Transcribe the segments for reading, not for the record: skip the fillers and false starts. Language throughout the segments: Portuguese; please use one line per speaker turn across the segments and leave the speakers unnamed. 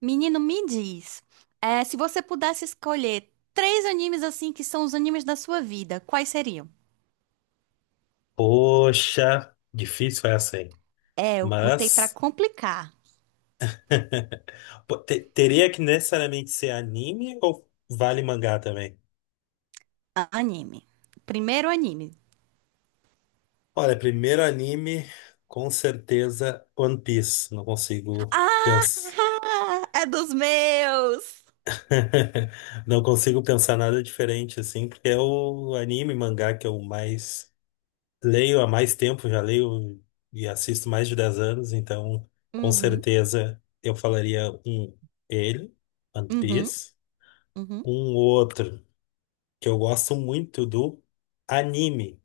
Menino, me diz, se você pudesse escolher três animes assim que são os animes da sua vida, quais seriam?
Poxa, difícil essa, hein?
É, eu botei pra
Mas
complicar.
pô, teria que necessariamente ser anime ou vale mangá também?
Anime. Primeiro anime.
Olha, primeiro anime, com certeza One Piece. Não consigo
Ah,
pensar.
é dos meus.
Não consigo pensar nada diferente assim, porque é o anime mangá que eu mais leio há mais tempo, já leio e assisto mais de 10 anos, então com
Uhum,
certeza eu falaria um ele, One
uhum,
Piece.
uhum,
Um outro que eu gosto muito do anime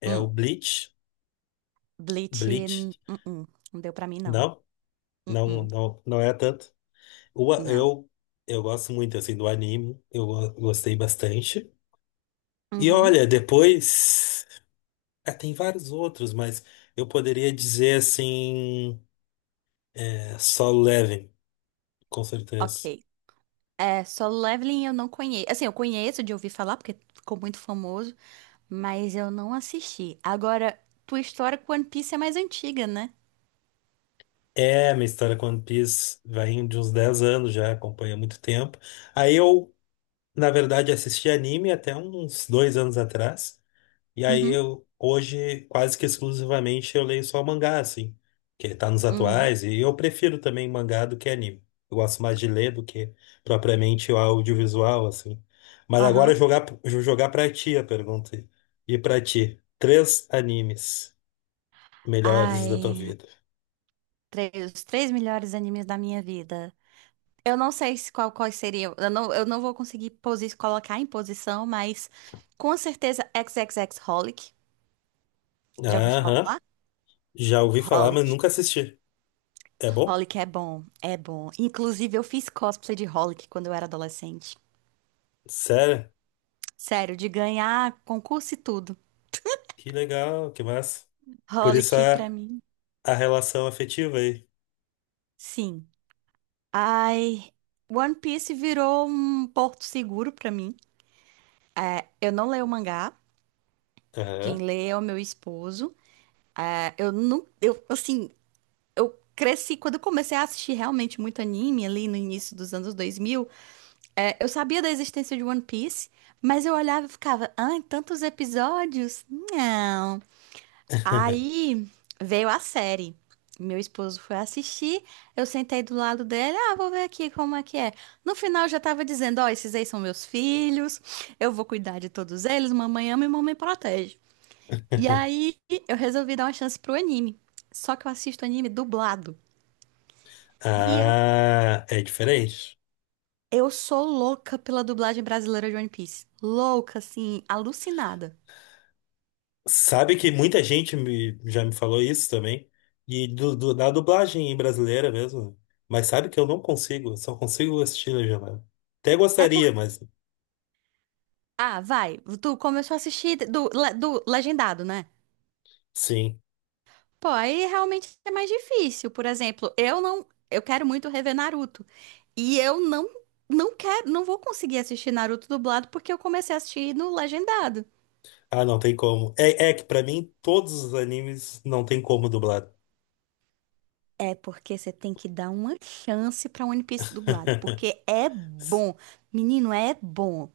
é o
hum.
Bleach.
Bleach,
Bleach.
hum. Não deu pra mim não.
Não,
Hum,
não,
hum,
não, não é tanto. O a-
não.
eu, eu gosto muito assim do anime. Gostei bastante. E
Uhum,
olha, depois, ah, tem vários outros, mas eu poderia dizer assim. É, Solo Leveling, com certeza.
ok. É, Solo Leveling eu não conheço. Assim, eu conheço de ouvir falar porque ficou muito famoso. Mas eu não assisti. Agora, tua história com One Piece é mais antiga, né?
É, minha história com One Piece vai de uns 10 anos já, acompanha há muito tempo. Aí eu Na verdade, assisti anime até uns 2 anos atrás. E aí
Uhum,
eu hoje, quase que exclusivamente, eu leio só mangá, assim, que tá nos
uhum,
atuais, e eu prefiro também mangá do que anime. Eu gosto mais de ler do que propriamente o audiovisual, assim. Mas agora
aham.
eu jogar pra ti a pergunta. E pra ti, três animes melhores da tua
Ai,
vida.
três, os três melhores animes da minha vida. Eu não sei se qual, quais seriam. Eu não vou conseguir posi colocar em posição, mas com certeza XXXHolic. Já ouviu
Aham,
falar?
já ouvi falar, mas
Holic.
nunca assisti. É bom?
Holic é bom, é bom. Inclusive, eu fiz cosplay de Holic quando eu era adolescente.
Sério?
Sério, de ganhar concurso e tudo.
Que legal, que massa. Por isso
Holic pra
a
mim,
A relação afetiva aí.
sim. Ai, One Piece virou um porto seguro pra mim. Eu não leio o mangá, quem
Aham.
lê é o meu esposo. Ah, eu não, eu assim, eu cresci quando eu comecei a assistir realmente muito anime ali no início dos anos 2000. Eu sabia da existência de One Piece, mas eu olhava e ficava, ai, tantos episódios? Não. Aí veio a série. Meu esposo foi assistir, eu sentei do lado dele, ah, vou ver aqui como é que é. No final já tava dizendo, ó, esses aí são meus filhos, eu vou cuidar de todos eles, mamãe ama e mamãe protege. E aí eu resolvi dar uma chance pro anime. Só que eu assisto anime dublado. E
Ah, é diferente.
eu sou louca pela dublagem brasileira de One Piece. Louca, assim, alucinada.
Sabe que já me falou isso também. E da dublagem brasileira mesmo. Mas sabe que eu não consigo, só consigo assistir legendado. Até
É
gostaria,
porque.
mas
Ah, vai. Tu começou a assistir do legendado, né?
sim.
Pô, aí realmente é mais difícil. Por exemplo, eu não, eu quero muito rever Naruto e eu não, não quero, não vou conseguir assistir Naruto dublado porque eu comecei a assistir no legendado.
Ah, não tem como. É, é que pra mim todos os animes não tem como dublar.
É porque você tem que dar uma chance pra One Piece dublado, porque é bom. Menino, é bom.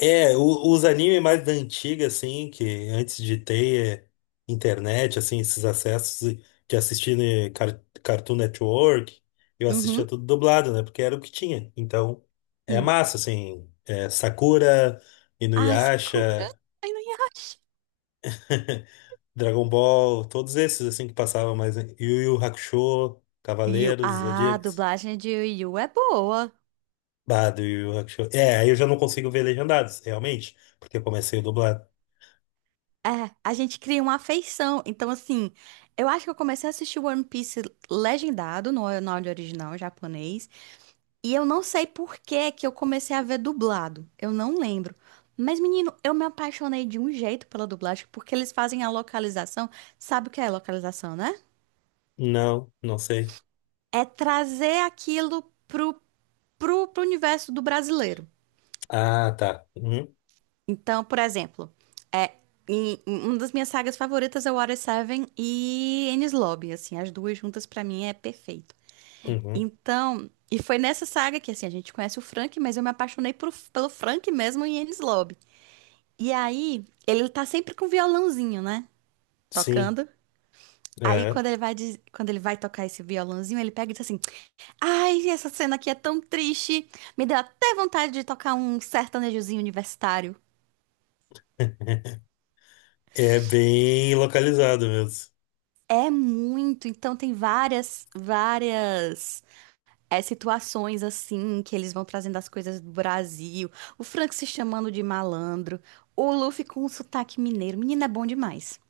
É, os animes mais da antiga, assim, que antes de ter internet, assim, esses acessos de assistir, né, Cartoon Network, eu assistia
Uhum,
tudo dublado, né? Porque era o que tinha. Então, é
sim.
massa, assim, é, Sakura,
Ai, Sakura,
Inuyasha,
ai, não acho.
Dragon Ball, todos esses, assim, que passavam mais, né? Yu Yu Hakusho,
Yu.
Cavaleiros,
Ah, a
Zodíacos.
dublagem de Yu é boa.
Bah, do Yu Yu Hakusho. É, aí eu já não consigo ver legendados, realmente, porque eu comecei o dublado.
É, a gente cria uma afeição. Então, assim, eu acho que eu comecei a assistir One Piece legendado, no áudio original japonês. E eu não sei por que que eu comecei a ver dublado. Eu não lembro. Mas, menino, eu me apaixonei de um jeito pela dublagem, porque eles fazem a localização. Sabe o que é localização, né?
Não, não sei.
É trazer aquilo pro, pro, pro universo do brasileiro.
Ah, tá. Uhum,
Então, por exemplo, é, uma das minhas sagas favoritas é Water Seven e Enies Lobby, assim, as duas juntas pra mim é perfeito.
uhum.
Então, e foi nessa saga que, assim, a gente conhece o Frank, mas eu me apaixonei pelo Frank mesmo em Enies Lobby. E aí, ele tá sempre com um violãozinho, né?
Sim.
Tocando. Aí,
É.
quando ele vai, diz- quando ele vai tocar esse violãozinho, ele pega e diz assim: ai, essa cena aqui é tão triste. Me deu até vontade de tocar um sertanejozinho universitário.
É bem localizado mesmo.
É muito, então tem várias, várias situações assim que eles vão trazendo as coisas do Brasil. O Frank se chamando de malandro, o Luffy com um sotaque mineiro. Menina, é bom demais.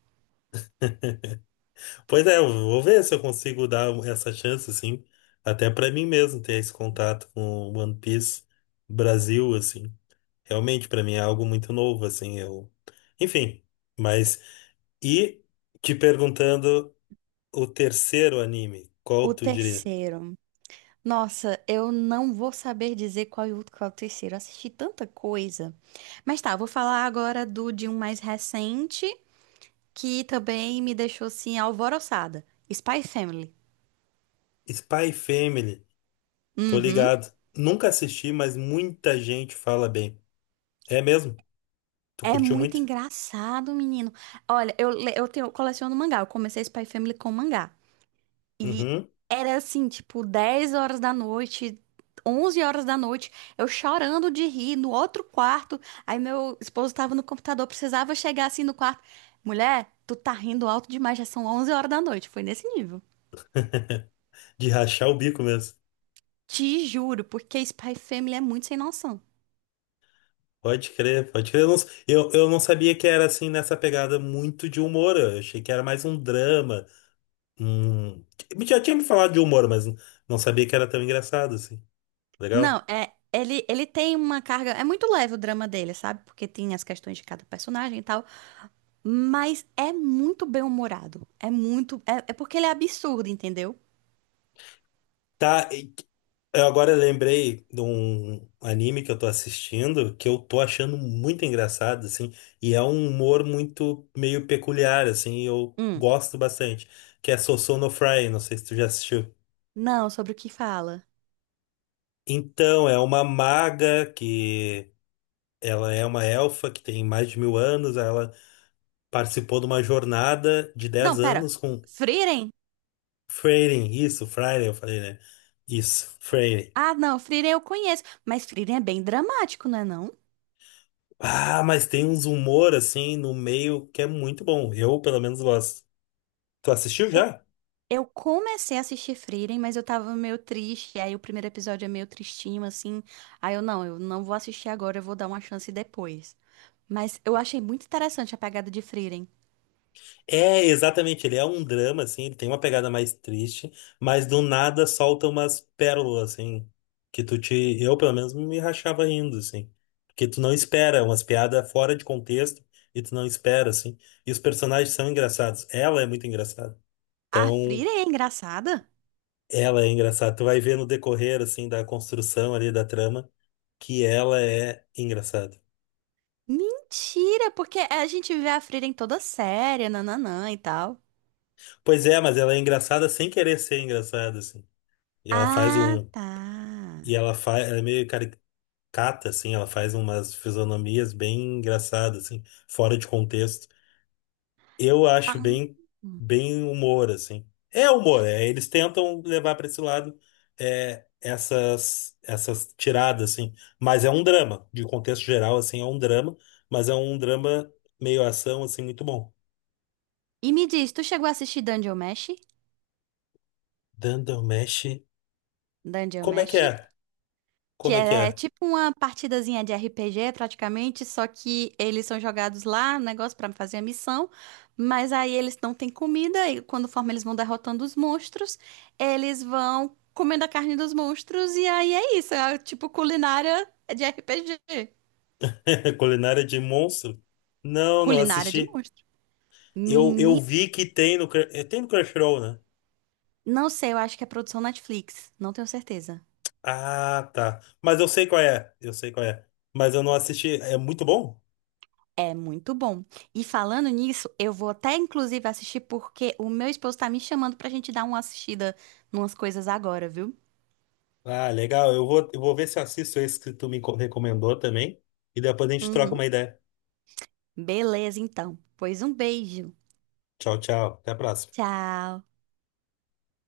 Pois é, eu vou ver se eu consigo dar essa chance, assim, até pra mim mesmo ter esse contato com One Piece Brasil, assim. Realmente, pra mim é algo muito novo, assim, eu... Enfim, mas... E te perguntando o terceiro anime, qual
O
tu diria?
terceiro. Nossa, eu não vou saber dizer qual é o terceiro. Eu assisti tanta coisa. Mas tá, eu vou falar agora do de um mais recente que também me deixou assim alvoroçada. Spy Family.
Spy Family, tô
Uhum.
ligado. Nunca assisti, mas muita gente fala bem. É mesmo? Tu
É
curtiu
muito
muito?
engraçado, menino. Olha, eu coleciono mangá. Eu comecei Spy Family com mangá. E
Uhum.
era assim, tipo, 10h da noite, 11h da noite, eu chorando de rir no outro quarto. Aí meu esposo tava no computador, precisava chegar assim no quarto. Mulher, tu tá rindo alto demais, já são 11h da noite. Foi nesse nível.
De rachar o bico mesmo.
Te juro, porque Spy Family é muito sem noção.
Pode crer, pode crer. Eu não sabia que era assim nessa pegada muito de humor. Eu achei que era mais um drama. Um... Já tinha me falado de humor, mas não sabia que era tão engraçado assim.
Não,
Legal?
é. Ele tem uma carga. É muito leve o drama dele, sabe? Porque tem as questões de cada personagem e tal. Mas é muito bem-humorado. É muito. É porque ele é absurdo, entendeu?
Tá, eu agora lembrei de um anime que eu tô assistindo que eu tô achando muito engraçado, assim, e é um humor muito meio peculiar, assim, e eu
Hum.
gosto bastante, que é Sosou no Fry, não sei se tu já assistiu.
Não, sobre o que fala.
Então, é uma maga que ela é uma elfa que tem mais de 1000 anos. Ela participou de uma jornada de
Não,
10
pera.
anos com
Frieren?
Freyrin. Isso, Freyrin, eu falei, né? Isso, Freyrin.
Ah, não, Frieren eu conheço. Mas Frieren é bem dramático, não é não?
Ah, mas tem uns humor assim no meio que é muito bom. Eu, pelo menos, gosto. Tu assistiu
Eu,
já?
eu comecei a assistir Frieren, mas eu tava meio triste. Aí o primeiro episódio é meio tristinho, assim. Aí eu não vou assistir agora, eu vou dar uma chance depois. Mas eu achei muito interessante a pegada de Frieren.
É, exatamente, ele é um drama, assim, ele tem uma pegada mais triste, mas do nada solta umas pérolas, assim, que tu te... Eu, pelo menos, me rachava rindo, assim. Porque tu não espera, é umas piadas fora de contexto, e tu não espera, assim. E os personagens são engraçados. Ela é muito engraçada.
A
Então,
Frieren é engraçada?
ela é engraçada. Tu vai ver no decorrer, assim, da construção ali da trama, que ela é engraçada.
Mentira, porque a gente vê a Frida em toda séria, nananã e tal.
Pois é, mas ela é engraçada sem querer ser engraçada, assim. E ela faz
Ah,
um...
tá.
E ela faz... Ela é meio caricatura cata, assim, ela faz umas fisionomias bem engraçadas, assim, fora de contexto. Eu acho
Ah.
bem, bem humor, assim. É humor, é, eles tentam levar para esse lado, é, essas tiradas, assim. Mas é um drama, de contexto geral, assim, é um drama, mas é um drama meio ação, assim, muito bom.
E me diz, tu chegou a assistir Dungeon Mesh?
Dandelmesh,
Dungeon
como é que
Mesh?
é?
Que
Como é que
é
é?
tipo uma partidazinha de RPG, praticamente, só que eles são jogados lá, um negócio pra fazer a missão, mas aí eles não têm comida, e quando forma eles vão derrotando os monstros, eles vão comendo a carne dos monstros, e aí é isso, é tipo culinária de RPG.
Culinária de monstro? Não, não
Culinária de
assisti.
monstros.
Eu
Menino,
vi que tem no, é, tem no Crunchyroll, né?
não sei, eu acho que é produção Netflix, não tenho certeza.
Ah, tá. Mas eu sei qual é. Eu sei qual é. Mas eu não assisti. É muito bom?
É muito bom. E falando nisso, eu vou até inclusive assistir porque o meu esposo tá me chamando pra gente dar uma assistida numas coisas agora, viu?
Ah, legal. Eu vou ver se eu assisto esse que tu recomendou também. E depois a gente troca
Uhum.
uma ideia.
Beleza, então. Pois um beijo.
Tchau, tchau. Até a próxima.
Tchau.